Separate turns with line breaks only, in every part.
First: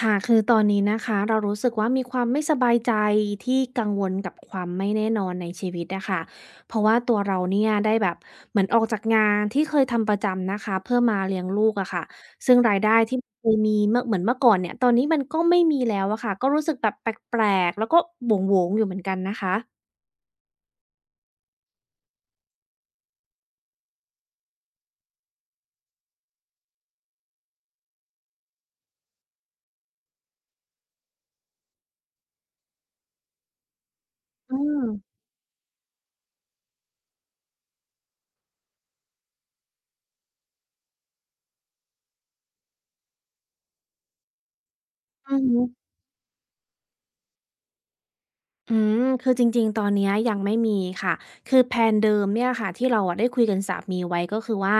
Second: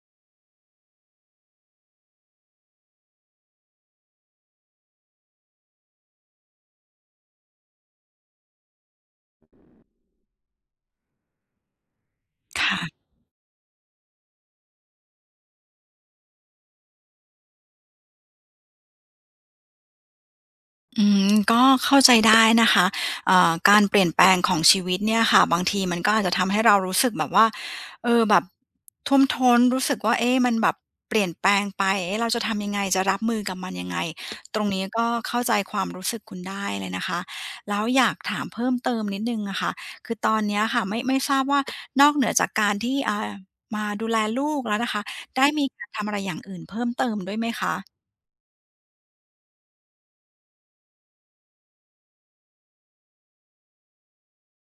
ค่ะคือตอนนี้นะคะเรารู้สึกว่ามีความไม่สบายใจที่กังวลกับความไม่แน่นอนในชีวิตอะค่ะเพราะว่าตัวเราเนี่ยได้แบบเหมือนออกจากงานที่เคยทำประจำนะคะเพื่อมาเลี้ยงลูกอะค่ะซึ่งรายได้
ค่ะ
ที่เคยมีเมื่อเหมือนเมื่อก่อนเนี่ยตอนนี้มันก็ไม่มีแล้วอะค่ะก็รู้สึกแบบแปลกๆแล้วก็โหวงๆอยู่เหมือนกันนะคะ
อืมก็เข้าใจได้นะคะการเปลี่ยนแปลงของชีวิตเนี่ยค่ะบางทีมันก็อาจจะทำให้เรารู้สึกแบบว่าเออแบบท่วมท้นรู้สึกว่าเอ๊ะมันแบบเปลี่ยนแปลงไปเอ๊ะเราจะทำยังไงจะรับมือกับมันยังไง
อื
ตรง
ม
นี้ก็เข้าใจความรู้สึกคุณได้เลยนะคะแล้วอยากถามเพิ่มเติมนิดหนึ่งอะค่ะคือตอนเนี้ยค่ะไม่ทราบว่านอกเหนือจากการที่มาดูแลลูกแล้วนะคะ
อือ
ได้
ฮึ
มีการทำอะไรอย่างอื่นเพิ่มเติมด้วยไหมคะ
อืมคือจริงๆตอนเนี้ยยังไม่มีค่ะคือแพลนเดิมเนี่ยค่ะที่เราอะได้คุยกับสามีไว้ก็คือว่า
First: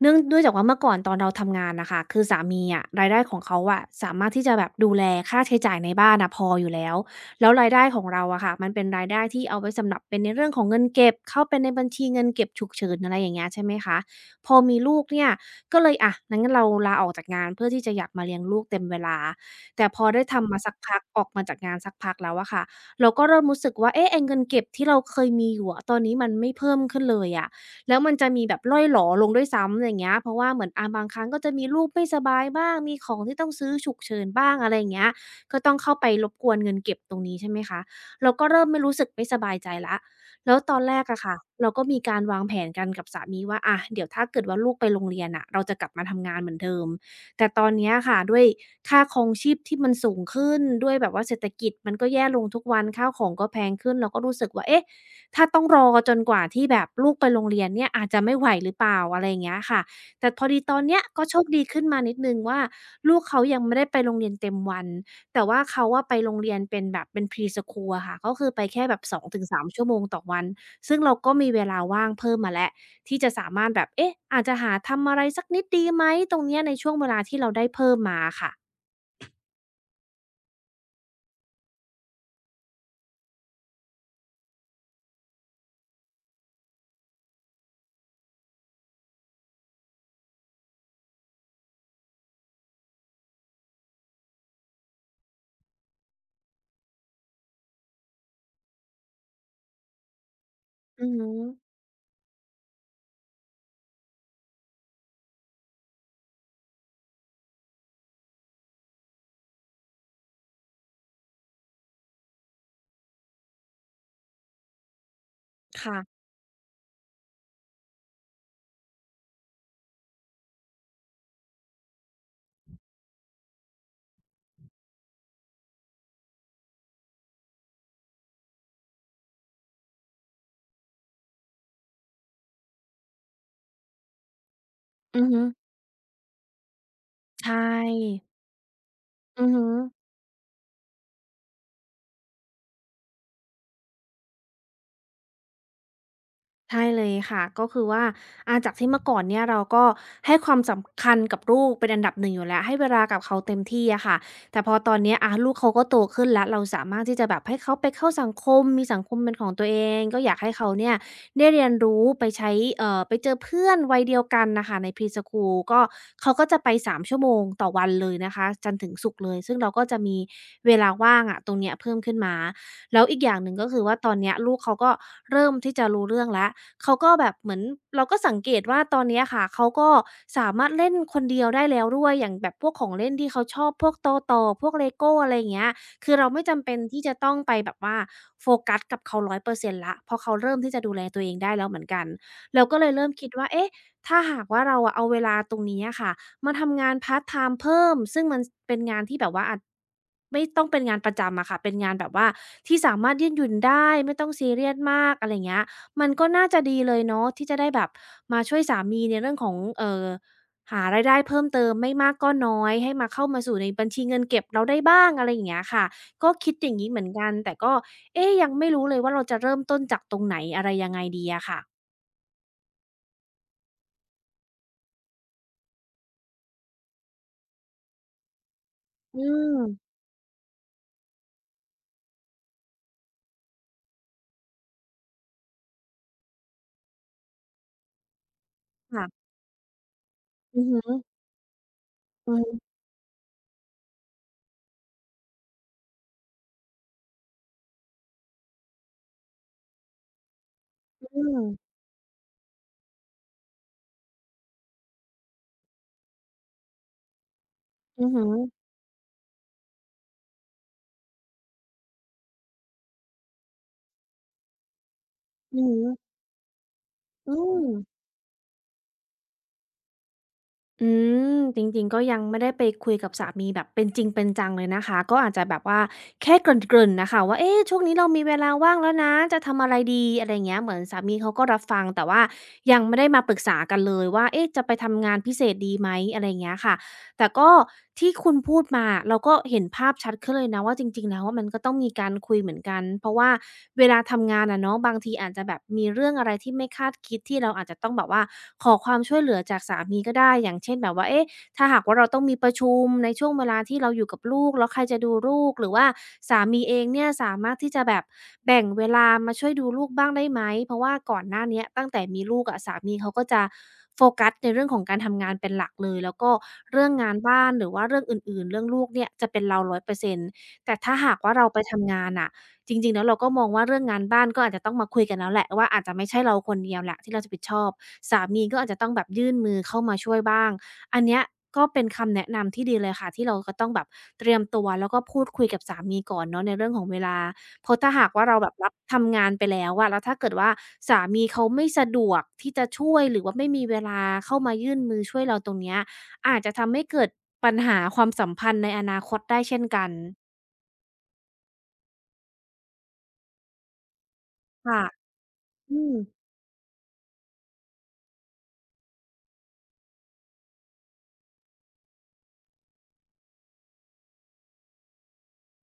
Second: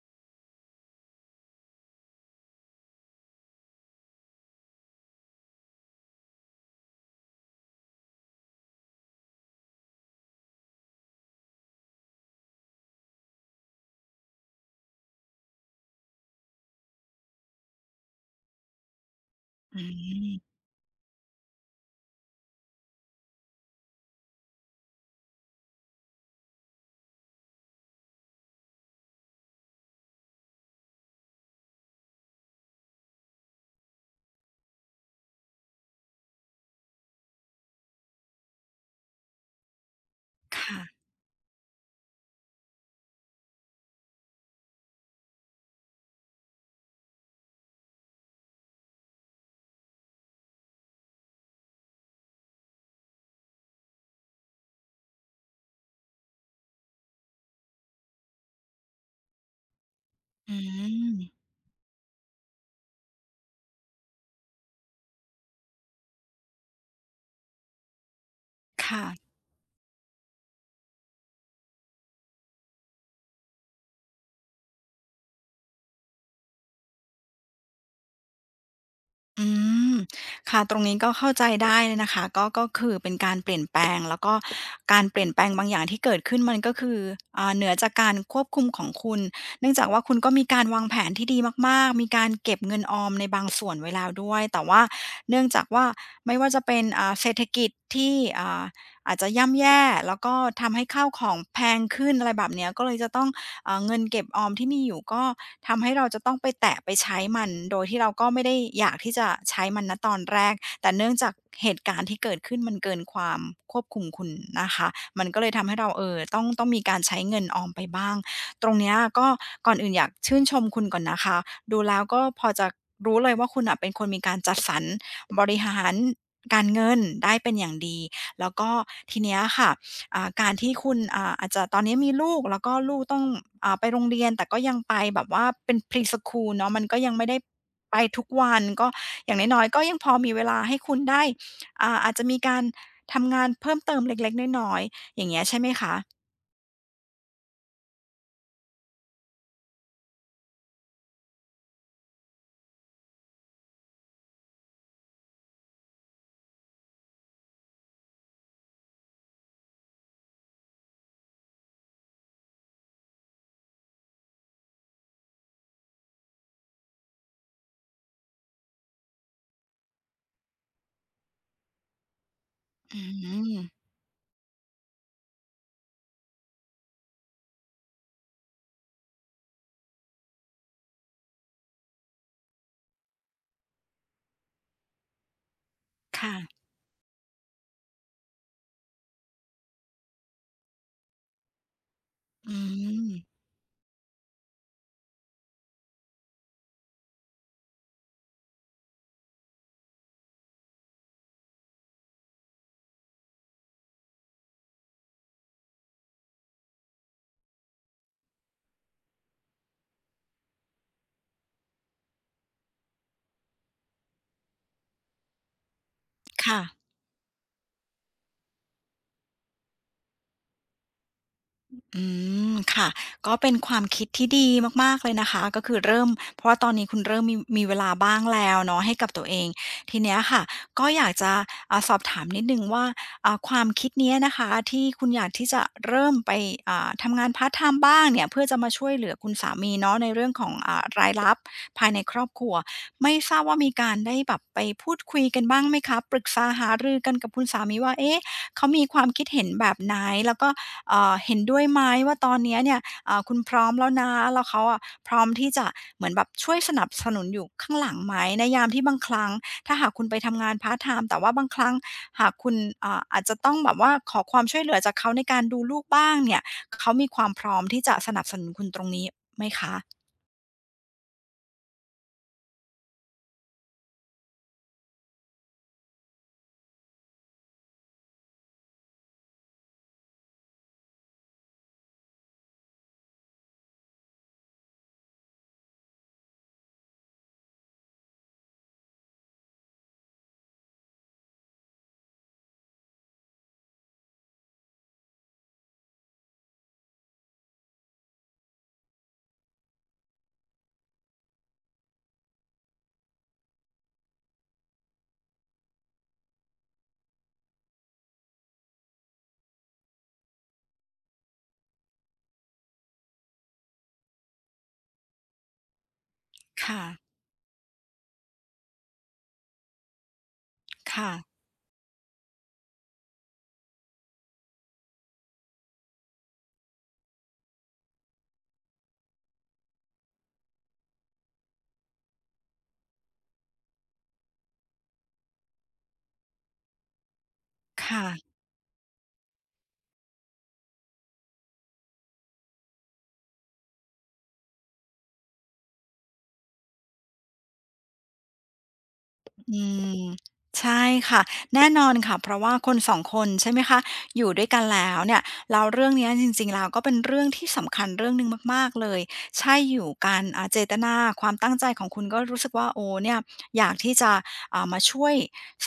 เนื่องจากว่าเมื่อก่อนตอนเราทำงานน่ะค่ะคือสามีอะรายได้ของเขาอะสามารถที่จะแบบดูแลค่าใช้จ่ายในบ้านน่ะพออยู่แล้วแล้วรายได้ของเราอะค่ะมันเป็นรายได้ที่เอาไว้สำหรับเป็นในเรื่องของเงินเก็บเข้าไปในบัญชีเงินเก็บฉุกเฉินอะไรอย่างเงี้ยใช่ไหมคะพอมีลูกเนี่ยก็เลยอะงั้นเราลาออกจากงานเพื่อที่จะอยากมาเลี้ยงลูกเต็มเวลา
อื
แต่พอได้ทำ
ม
มาสักพักออกมาจากงานสักพักแล้วอะค่ะ เราก็เริ่มรู้สึกว่าเอ๊ะไอ้เงินเก็บที่เราเคยมีอยู่อะตอนนี้มันไม่เพิ่มขึ้นเลยอะแล้วมันจะมีแบบร่อยหรอลงด้วยซ้ำอย่างเงี้ยเพราะว่าเหมือนอาบางครั้งก็จะมีลูกไม่สบายบ้างมีของที่ต้องซื้อฉุกเฉินบ้างอะไรอย่างเงี้ยก็ต้องเข้าไปรบกวนเงินเก็บตรงนี้ใช่ไหมคะเราก็เริ่มไม่รู้สึกไม่สบายใจแล้วแล้วตอ
ค่ะ
นแรกอะค่ะเราก็มีการวางแผนกันกับสามีว่าอะเดี๋ยวถ้าเกิดว่าลูกไปโรงเรียนน่ะเราจะกลับมาทำงานเหมือนเดิม แต่ตอนเนี้ยค่ะด้วยค่าครองชีพที่มันสูงขึ้นด้วยแบบว่าเศรษฐกิจมันก็แย่ลงทุกวันข้าวของก็แพงขึ้นเราก็รู้สึกว่าเอ๊ะถ้าต้องรอจนกว่าที่แบบลูกไปโรงเรียนเนี่ยอาจจะไม่ไหวหรือเปล่าอะไรอย่างเงี้ยค่ะแต่พอ
อื
ดีตอนเนี้ยก็โช
ม
คดีขึ้นมานิดหนึ่งว่าลูกเขายังไม่ได้ไปโรงเรียนเต็มวันแต่ว่าเขาอะไปโรงเรียนเป็นแบบเป็น Pre-School อะค่ะก็คือไปแค่แบบ
ค่ะ
สองถึงสามชั่วโมงต่อวันซึ่งเราก็มีเวลาว่างเพิ่มมาแล้ว ที่จะสามารถแบบเอ๊ะอาจจะหาทำอะไรสักนิดดีไหมตรงเนี้ยในช่วงเวลาที่เราได้เพิ่มมาค่ะ
อืม ค่ะตรงนี้ก็เข้าใจได้เลยนะคะ ก็คือเป็นการเปลี่ยนแปลงแล้วก็การเปลี่ยนแปลงบางอย่างที่เกิดขึ้นมันก็คือเหนือจากการควบคุมของคุณ เนื่องจากว่าคุณก็มีการวางแผนที่ดีมากๆมีการเก็บเงินออมในบางส่วนไว้แล้วด้วย แต่ว่าเนื่องจากว่าไม่ว่าจะเป็นเศรษฐกิจที่อ่าอาจจะย่ำแย่แล้วก็ทำให้ข้า
อื
ว
อ
ข
ฮึ
องแพงขึ้นอะไรแบบเนี้ยก็เลยจะต้อง เงินเก็บออมที่มีอยู่ก็ทำให้เราจะต้องไปแตะไปใช้มันโดยที่เราก็ไม่ได้อยากที่จะใช้มันณตอนแรกแต่เนื่องจากเหตุการณ์ที่เกิดขึ้นมันเกินความควบคุมคุณนะคะมันก็เลยทำให้เราเออ
ค่ะ
ต้องมีการใช้เงินออมไปบ้างตรงเนี้ยก็ก่อนอื่นอยากชื่นชมคุณก่อนนะคะดูแล้วก็พอจะรู้เลยว่าคุณน่ะเป็นคนมีการจัดสรรบริหารการเงินได้เป็นอย่างดีแล้วก็ทีเนี้ยค่ะ อ่าการที่คุณอาจจะตอนนี้มีลูกแล้วก็ลูกต้องไปโรงเรียนแต่ก็ยังไปแบ
อือ
บ
ฮึ
ว่าเป็นพรีสคูลเนาะมันก็ยังไม่ได้
ใช่
ไปทุกวันก็อย่าง
อือ
น้อ
ฮึ
ยๆก็ยังพอมีเวลาให้คุณได้อาจจะมีการทำงานเพิ่มเติมเล็กๆน้อยๆอย่างเงี้ยใช่ไหมคะ
ใช่เลยค่ะก็คือว่าอาจากที่เมื่อก่อนเนี่ยเราก็ให้ความสำคัญกับลูกเป็นอันดับหนึ่งอยู่แล้วให้เวลากับเขาเต็มที่อะค่ะแต่พอตอนเนี้ยอาลูกเขาก็โตขึ้นแล้วเราสามารถที่จะแบบให้เขาไปเข้าสังคมมีสังคมเป็นของตัวเองก็อยากให้เขาเนี่ยได้เรียนรู้ไปใช้ไปเจอเพื่อนวัยเดียวกันน่ะค่ะใน Pre-School ก็เขาก็จะไปสามชั่วโมงต่อวันเลยนะคะจันทร์ถึงศุกร์เลยซึ่งเราก็จะมีเวลาว่างอะตรงเนี้ยเพิ่มขึ้นมา
อื
แล้วอีกอย่างห
ม
นึ่งก็คือว่าตอนเนี้ยลูกเขาก็เริ่มที่จะรู้เรื่องแล้ว เขาก็แบบเหมือนเราก็สังเกตว่าตอนเนี้ยค่ะเขาก็สามารถเล่นคนเดียวได้แล้วด้วยอย่างแบบพวกของเล่นที่เขาชอบพวกโตโต่พวกเล e ก o อะไรอย่างเงี้ยคือเรา
ค่ะ
ไม่จำเป็นที่จะต้องไปแบบว่าโฟกัสกับเขา100%แล้วเพราะเขาเริ่มที่จะดูแลตัวเองได้แล้วเหมือนกัน
อื
เราก็เลยเริ่
ม
มคิดว่าเอ๊ะถ้าหากว่าเราอะเอาเวลาตรงนี้อะค่ะมาทำงานพาร์ตไทม์เพิ่มซึ่งมันสเป็นงานที่แบบว่าอาจไม่ต้องเป็นงานประจำอะค่ะเป็นงานแบบว่าที่สามารถยืดหยุ่นได้ไม่ต้องซีเรียสมากอะไรอย่างเงี้ย มันก็น่าจะดีเลยเนาะที่จะได้แบบมาช่วยสามีในเรื่องของหารายได้เพิ่มเติมไม่มากก็น้อยให้มาเข้ามาสู่ในบัญชีเงินเก็บเราได้บ้างอะไรอย่างเงี้ยค่ะก็คิดอย่าง
ค่ะ
งี้เหมือนกันแต่ก็เอ๊ะยังไม่รู้เลยว่าเราจะเริ่มต้นจากตรงไหนอะไรยังไงดีอะค่ะ
อืมค่ะก็เป็นความคิดที่ดีมากๆ เลยนะคะก็คือเริ่มเพราะว่าตอนนี้คุณเริ่มมีเวลาบ้างแล้วเนาะให้กับ
อื
ตัวเอง
ม
ทีเนี้ยค่ะก็อยากจะสอบถามนิดหนึ่งว่าความคิดเนี้ยนะคะที่คุณอยากที่จะเริ่มไปทำงานพาร์ทไทม์บ้างเนี่ยเพื่อจะมาช่วยเหลือ
ค่ะ
คุณสามีเนาะในเรื่องของ
อือฮึ
รายรับภายในครอบ
อือ
ครัว
ฮึ
ไม่ทราบว่ามีการได้แบบไปพูดคุยกันบ้างไหมคะปรึกษาหารือกันกับคุณสามีว่าเอ๊ะเขามีความคิดเห็นแบบไหนแล้วก็
อื
เห็น
ม
ด้วยไหมว่าตอนเนี้ยเนี่ยคุณพร้อมแล้วนะแล้วเขาอะพร้อมที่จะเหมือนแบบช่วยสนับสนุนอยู่ข้างหลัง
อือ
ไหม
ฮึ
ในยามที่บางครั้งถ้าหากคุณไปทำงานพาร์ตไทม์แต่ว่าบางครั้งหากคุณอาจจะต้องแบบว่าขอความช่วยเหลือจากเขาในการ
อื
ดู
อฮึ
ลูกบ้างเนี่ยเขามีความ
อื
พร้อม
ม
ที่จะสนับสนุนคุณตรงนี้ไหมคะ
อืจริงๆก็ยังไม่ได้ไปคุยกับสามีแบบเป็นจริงเป็นจังเลยนะคะก็อาจจะแบบว่าแค่เกริ่นๆน่ะค่ะว่าเอ๊ะช่วงนี้เรามีเวลาว่างแล้วนะจะทำอะไรดีอะไรอย่างเงี้ยเหมือนสามีเขาก็รับฟังแต่ว่ายังไม่ได้มาปรึกษากันเลยว่าเอ๊ะจะไปทำงานพิเศษดีไหมอะไรอย่างเงี้ยค่ะ แต่ก็ที่คุณพูดมาเราก็เห็นภาพชัดขึ้นเลยนะว่าจริงๆแล้วว่ามันก็ต้องมีการคุยเหมือนกันเพราะว่าเวลาทำงานอะเนาะบางทีอาจจะแบบมีเรื่องอะไรที่ไม่คาดคิดที่เราอาจจะต้องแบบว่าขอความช่วยเหลือจากสามีก็ได้อย่างเช่นแบบว่าเอ๊ะ ถ้าหากว่าเราต้องมีประชุมในช่วงเวลาที่เราอยู่กับลูกแล้วใครจะดูลูกหรือว่าสามีเองเนี่ยสามารถที่จะแบบแบ่งเวลามาช่วยดูลูกบ้างได้ไหมเพราะว่าก่อนหน้าเนี้ยตั้งแต่มีลูกอะสามีเขาก็จะโฟกัสในเรื่องของการทำงานเป็นหลักเลยแล้วก็
ค่ะ
เรื่องงานบ้านหรือว่าเรื่องอื่นๆเรื่องลูกเนี่ยจะเป็นเราร้อยเปอร์เซ็นต์แต่ถ้าหากว่า
ค่ะ
เราไปทำงานน่ะจริงๆแล้วเราก็มองว่าเรื่องงานบ้านก็อาจจะต้องมาคุยกันแล้วแหละว่าอาจจะไม่ใช่เราคนเดียวแหละที่เราจะผิดชอบสามีก็อาจจะต้องแบบยื่นมือเข้ามาช่วยบ้าง อันเนี้ยก็เป็นคำแนะนำที่ดีเลยค่ะที่เราก็ต้องแบบเตรียมตัวแล้วก็พูดคุยกับสามีก่อนเนาะในเรื่องของเวลาเพราะถ้า
ค่ะ
หากว่าเราแบบรับทำงานไปแล้วอะแล้วถ้าเกิดว่าสามีเขาไม่สะดวกที่จะช่วยหรือว่าไม่มีเวลาเข้ามายื่นมือช่วยเราตรงเนี้ยอาจจะทำให้เกิดปัญหาความสัมพันธ์ในอนาคตได้เช่
อื
นกัน
มใช่ค่ะแน่นอนค่ะเพราะว่าคน2คนใช่ไหมคะอยู่ด้วยกัน
ค่ะ
แล้วเนี่ยแล้ว
อื
เรื่อง
ม
เนี้ยจริงๆแล้วก็เป็นเรื่องที่สำคัญเรื่องหนึ่งมากๆเลยใช่อยู่กันเจตนาความตั้งใจของคุณก็รู้สึกว่าโอ้เนี่ยอยากที่จะมาช่วย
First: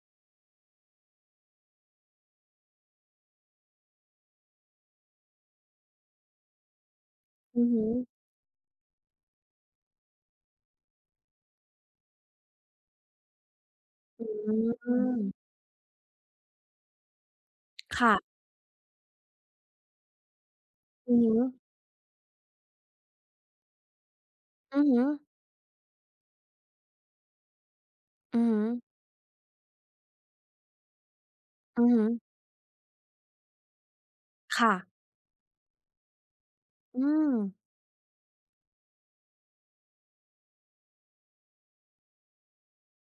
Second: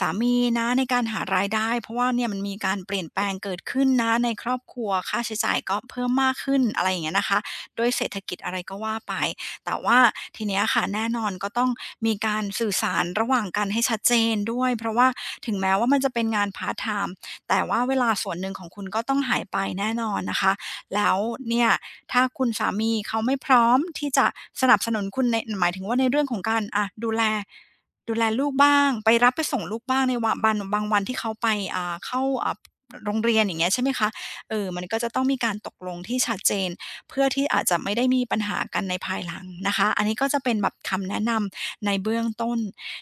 สามีนะในการหารายได้เพราะว่าเนี่ยมันมีการเปลี่ยนแปลงเกิดขึ้นนะในครอบครัวค่าใช้จ่ายก็เพิ่มมากขึ้นอะไรอย่างเงี้ยนะคะ
อือฮึ
ด้วยเศรษฐกิจอะไรก็ว่าไป แต่ว่าทีเนี้ยค่ะแน่นอนก็ต้องมีการสื่อสารระหว่างกันให้ชัดเจ
อื
นด้วยเพราะว่า
ม
ถึงแม้ว่ามันจะเป็นงานพาร์ทไทม์แต่ว่าเวลาส่วน
ค่ะ
หนึ่งของคุณก็ต้องหายไปแน่นอนนะคะแล้
อื
ว
อฮึ
เนี่ยถ้าคุณสามีเขาไม่พร้อมที่จะสนับ
อือ
สนุ
ฮึ
นคุณในหมายถึงว่าในเรื่องของการอะดูแล
อือ
ลูก
ฮึ
บ้างไปรับไปส่งลูกบ้างในวะบันบางวันที่เขาไป
อือ
อ่า
ฮึ
เข้าอ่าโรงเรียนอย่างเงี้ยใช่ไหมคะเออมันก็
ค่ะ
จะต้องมีการตกลงที่ชัดเจน
อื
เพื่อ
ม
ที่อาจจะไม่ได้มีปัญหากันในภายหลังนะคะอันนี้ก็จะเป็นแบบคำแนะนำในเบื้องต้น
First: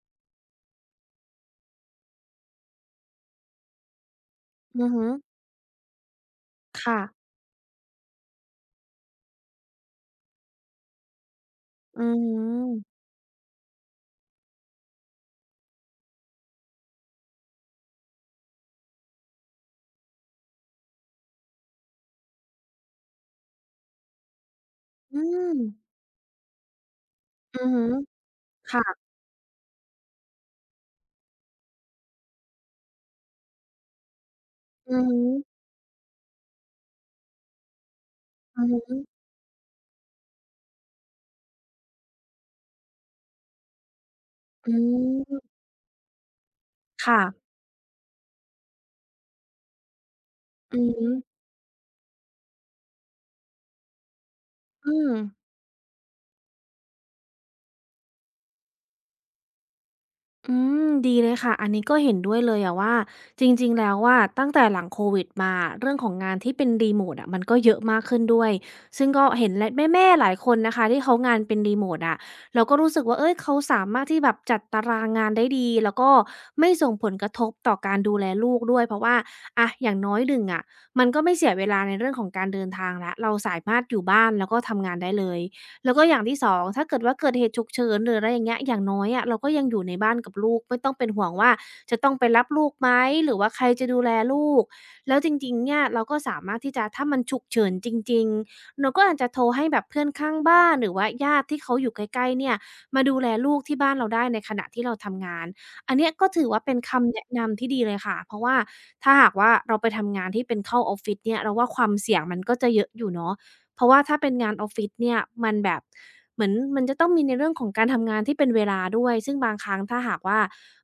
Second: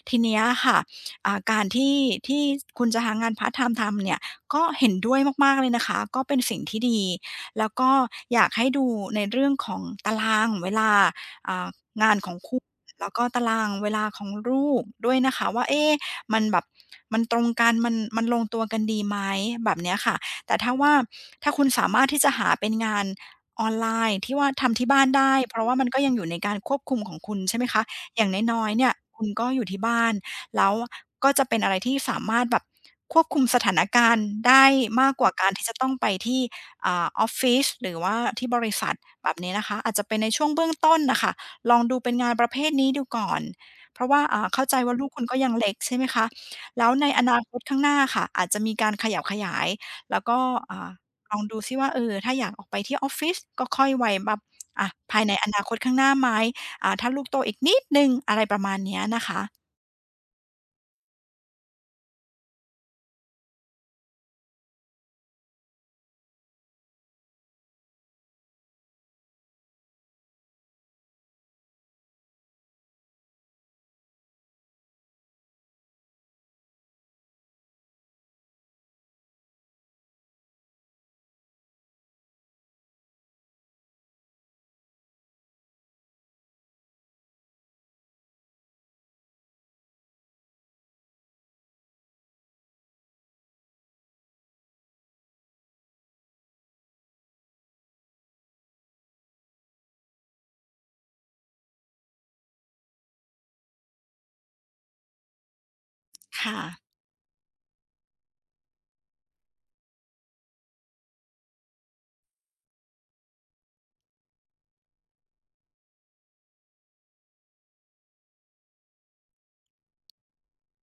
ทีเนี้ยค่ะการที่ที่คุณจะหางานพาร์ตไทม์ทำเนี่ยก็
อื
เห็
อ
น
ฮึ
ด้วยมากๆเลยนะคะก็เป็นสิ่งที่
ค่ะ
ดีแล้วก็อยากให้ดูในเรื่องของตารางเวลาอ่า
อื
งานของคุณ
ม
แล้วก็ตารางเวลาของลูกด้วยนะคะว่าเอ๊ะมันแบบมันตรงกันมันลงตัวกันดีไหมแบบเนี้ยค่ะแต่ถ้าว่าถ้าคุณสามารถที่จะหาเป็นงาน ออนไลน์ที่ว่าทำที่บ้าน
อื
ได้เพ
ม
ราะว่ามันก็ยังอยู่ในการควบคุมของคุณใช่
อื
ไหม
อ
คะ
ฮึ
อย่างน้อยๆเนี่ย
ค่ะ
คุณก็อยู่ที่บ้านแล้วก็จะเป็นอะไรที่สามารถแบบควบคุมสถานการณ์ได้
อือ
มาก
ฮึ
กว่าการที่จะต้องไปที่ออฟฟิศหรือว่าที่บ
อือ
ริษัท
ฮึ
แบบนี้นะคะอาจจะเป็นในช่วงเบื้องต้นน่ะค่ะลองดูเป็นงานประเภทนี้ดูก่อนเพราะว่าเข้า
อื
ใจว่าลูกคุณก็ยัง
ม
เล็กใช่ไหมคะแล้วในอนา
ค่ะ
คตข้างหน้าค่ะอาจจะมีการขยับขยายแล้วก็
อื
อ่า
อฮึ
ลองดูซิว่าเออถ้าอยากออกไปที่ออฟฟิศก็ค่อยไว้แบบอะ
อืม
ภายในอนาคตข้างหน้าไหมถ้าลูกโตอีกนิดหนึ่งอะไรประมาณเนี้ยนะคะ
อืมดีเลยค่ะอันนี้ก็เห็นด้วยเลยอะว่าจริงๆแล้วว่าตั้งแต่หลังโควิดมาเรื่องของงานที่เป็นรีโมตอะมันก็เยอะมากขึ้นด้วยซึ่งก็เห็นและแม่ๆหลายคนนะคะที่เขางานเป็นรีโมตอะเราก็รู้สึกว่าเฮ้ยเขาสามารถที่แบบจัดตารางงานได้ดีแล้วก็ไม่ส่งผลกระทบต่อการดูแลลูกด้วยเพราะว่าอะอย่างน้อยหนึ่งอะมันก็ไม่เสียเวลาในเรื่องของการเดินทางแล้วเราสามารถอยู่บ้านแล้วก็ทำงานได้เลย แล้วก็อย่างที่2ถ้าเกิดว่าเกิดเหตุฉุกเฉินหรืออะไรอย่างเงี้ยอย่างน้อยอะเราก็ยังอยู่ในบ้านกับลูกไม่ต้องเป็นห่วงว่าจะต้องไปรับลูกไหมหรือว่าใครจะดูแลลูกแล้วจริงๆเนี่ยเราก็สามารถที่จะถ้ามันฉุกเฉินจริงๆเราก็อาจจะโทรให้แบบเพื่อนข้างบ้านหรือว่าญาติที่เขาอยู่ใกล้ๆเนี่ยมาดูแลลูกที่บ้านเราได้ในขณะที่เราทำงานอันเนี้ยก็ถือว่าเป็น
ค่ะ
คำแนะนำที่ดีเลยค่ะเพราะว่าถ้าหากว่าเราไปทำงานที่เป็นเข้าออฟฟิศเนี่ยเราว่าความเสี่ยงมันก็จะเยอะอยู่เนาะ เพราะว่าถ้าเป็นงานออฟฟิศเนี่ยมันแบบเหมือนมันจะต้องมีในเรื่องของการทำงานที่เป็นเวลาด้วยซึ่งบางครั้งถ้าหากว่า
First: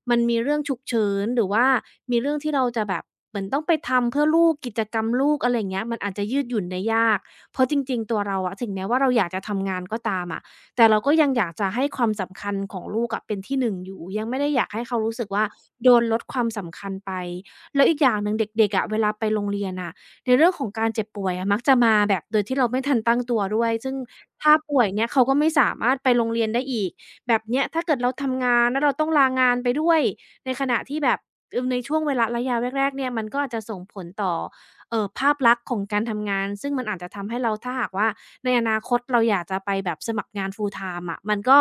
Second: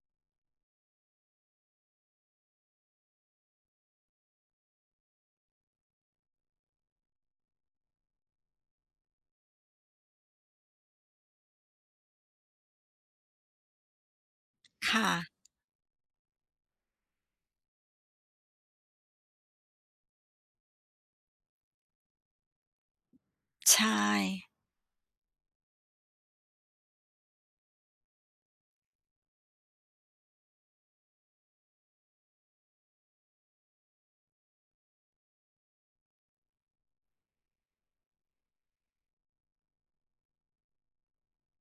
มันมีเรื่องฉุกเฉินหรือว่ามีเรื่องที่เราจะแบบเหมือนต้องไปทำเพื่อลูกกิจกรรมลูกอะไรอย่างเงี้ยมันอาจจะยืดหยุ่นได้ยากเพราะจริงๆตัวเราอะถึงแม้ว่าเราอยากจะทำงานก็ตามอะแต่เราก็ยังอยากจะให้ความสำคัญของลูกอะเป็นที่หนึ่งอยู่ยังไม่ได้อยากให้เขา
ค่ะ
รู้สึกว่าโดนลดความสำคัญไปแล้วอีกอย่างหนึ่งเด็กๆอะเวลาไปโรงเรียนน่ะ ในเรื่องของการเจ็บป่วยอะมักจะมาแบบโดยที่เราไม่ทันตั้งตัวด้วย
ใช
ซึ่งถ้า
่
ป่วยเนี่ยเขาก็ไม่สามารถไปโรงเรียนได้อีกแบบเนี้ยถ้าเกิดเราทำงานแล้วเราต้องลางานไปด้วยในขณะที่แบบในช่วงเวลาระยะแรกๆเนี่ยมันก็อาจจะส่งผลต่อภาพลักษณ์ของการทำงาน ซึ่งมันอาจจะทำให้เราถ้าหากว่า ในอนาคตเราอยากจะไปแบบสมัครงาน full time อะมันก็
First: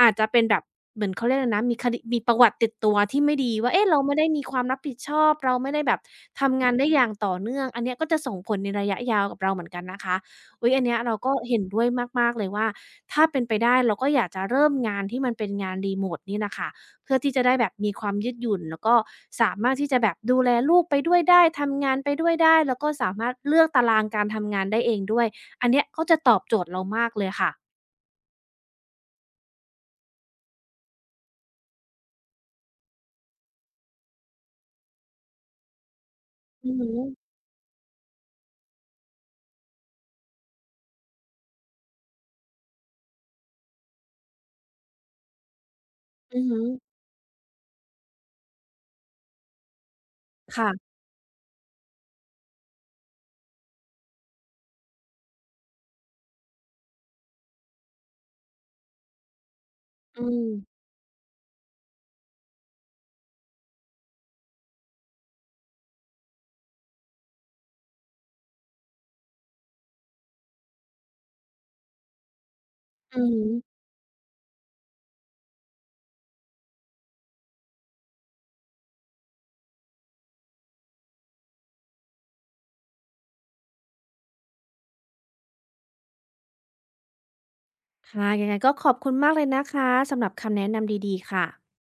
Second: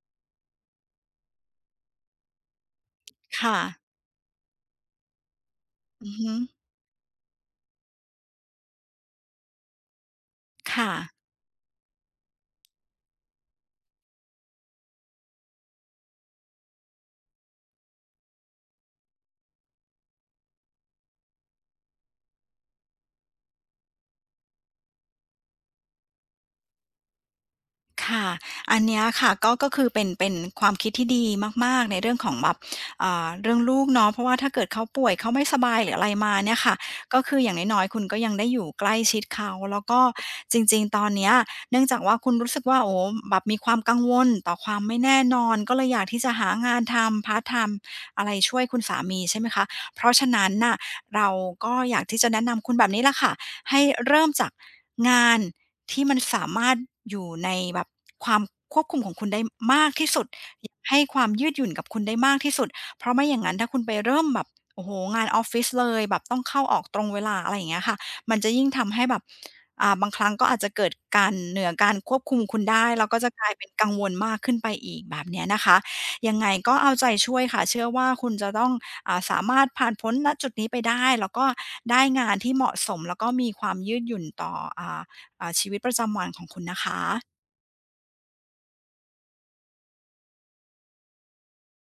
อาจจะเป็นแบบเหมือนเขาเรียกอะไรนะมีคดีมีประวัติติดตัวที่ไม่ดี
ค่ะ
ว่าเอ๊ะเราไม่ได้มีความรับผิดชอบเราไม่ได้แบบ
อือฮึ
ทำงานได้อย่างต่อเนื่องอันเนี้ยก็จะส่งผลในระยะยาวกับเราเหมือนกันนะคะอุ๊ยอัน
ค่ะ
เนี้ยเราก็เห็นด้วยมากๆเลยว่าถ้าเป็นไปได้เราก็อยากจะเริ่มงานที่มันเป็นงาน remote นี่น่ะค่ะเพื่อที่จะได้แบบมีความยืดหยุ่นแล้วก็สามารถที่จะแบบดูแลลูกไปด้วยได้ทำงานไปด้วยได้แล้วก็สามารถเลือกตารางการทำงานได้เองด้วย อันเนี้ยก็จะตอบโจทย์เรามากเลยค่ะ
ค่ะ อันเนี้ยค่ะก็คือเป็นความคิดที่ดีมากๆในเรื่องของแบบเรื่องลูกเนาะเพราะว่าถ้าเกิดเขาป่วยเขาไม่สบายหรืออะไรมาเนี่ย
อื
ค่ะ
อฮึ
ก็คืออย่างน้อยๆคุณก็ยังได้อยู่ใกล้ชิดเขาแล้วก็จริงๆตอนเนี้ยเนื่องจากว่าคุณรู้สึกว่าโอ้โฮแบบมีความกังวลต่อความไม่แน่นอนก็เลยอยากที่จะ
อือ
หา
ฮึ
งานทำพาร์ตไทม์อะไรช่วยคุณสามีใช่ไหมคะเพราะฉะนั้นน่ะ
ค่ะ
เราก็อยากที่จะแนะนำคุณแบบนี้ล่ะค่ะให้เริ่มจากงาน ที่มันสามารถอยู่ในแบบความควบคุมของคุณได้มากที่สุด
อืม
อยากให้ความยืดหยุ่นกับคุณได้มากที่สุดเพราะไม่อย่างนั้นถ้าคุณไปเริ่มแบบโอ้โฮงานออฟฟิศเลยแบบต้องเข้าออกตรงเวลาอะไรอย่างเงี้ยค่ะมันจะยิ่งทำให้แบบบางครั้งก็อาจจะเกิดการเหนือการควบคุมคุณได้แล้วก็
อือ
จะก
ฮึ
ลายเป็นกังวลมากขึ้นไปอีกแบบเนี้ยนะคะยังไงก็เอาใจช่วยค่ะเชื่อว่าคุณจะต้องสามารถผ่านพ้นณจุดนี้ไปได้แล้วก็ได้งานที่เหมาะสมแล้วก็มีความยืดหยุ่นต่ออ่า ชีวิตประจำวันของคุณนะคะ
ค่ะยังไงก็ขอบคุณมากเลยนะคะสำหรับคำแนะนำดีๆ ค่ะ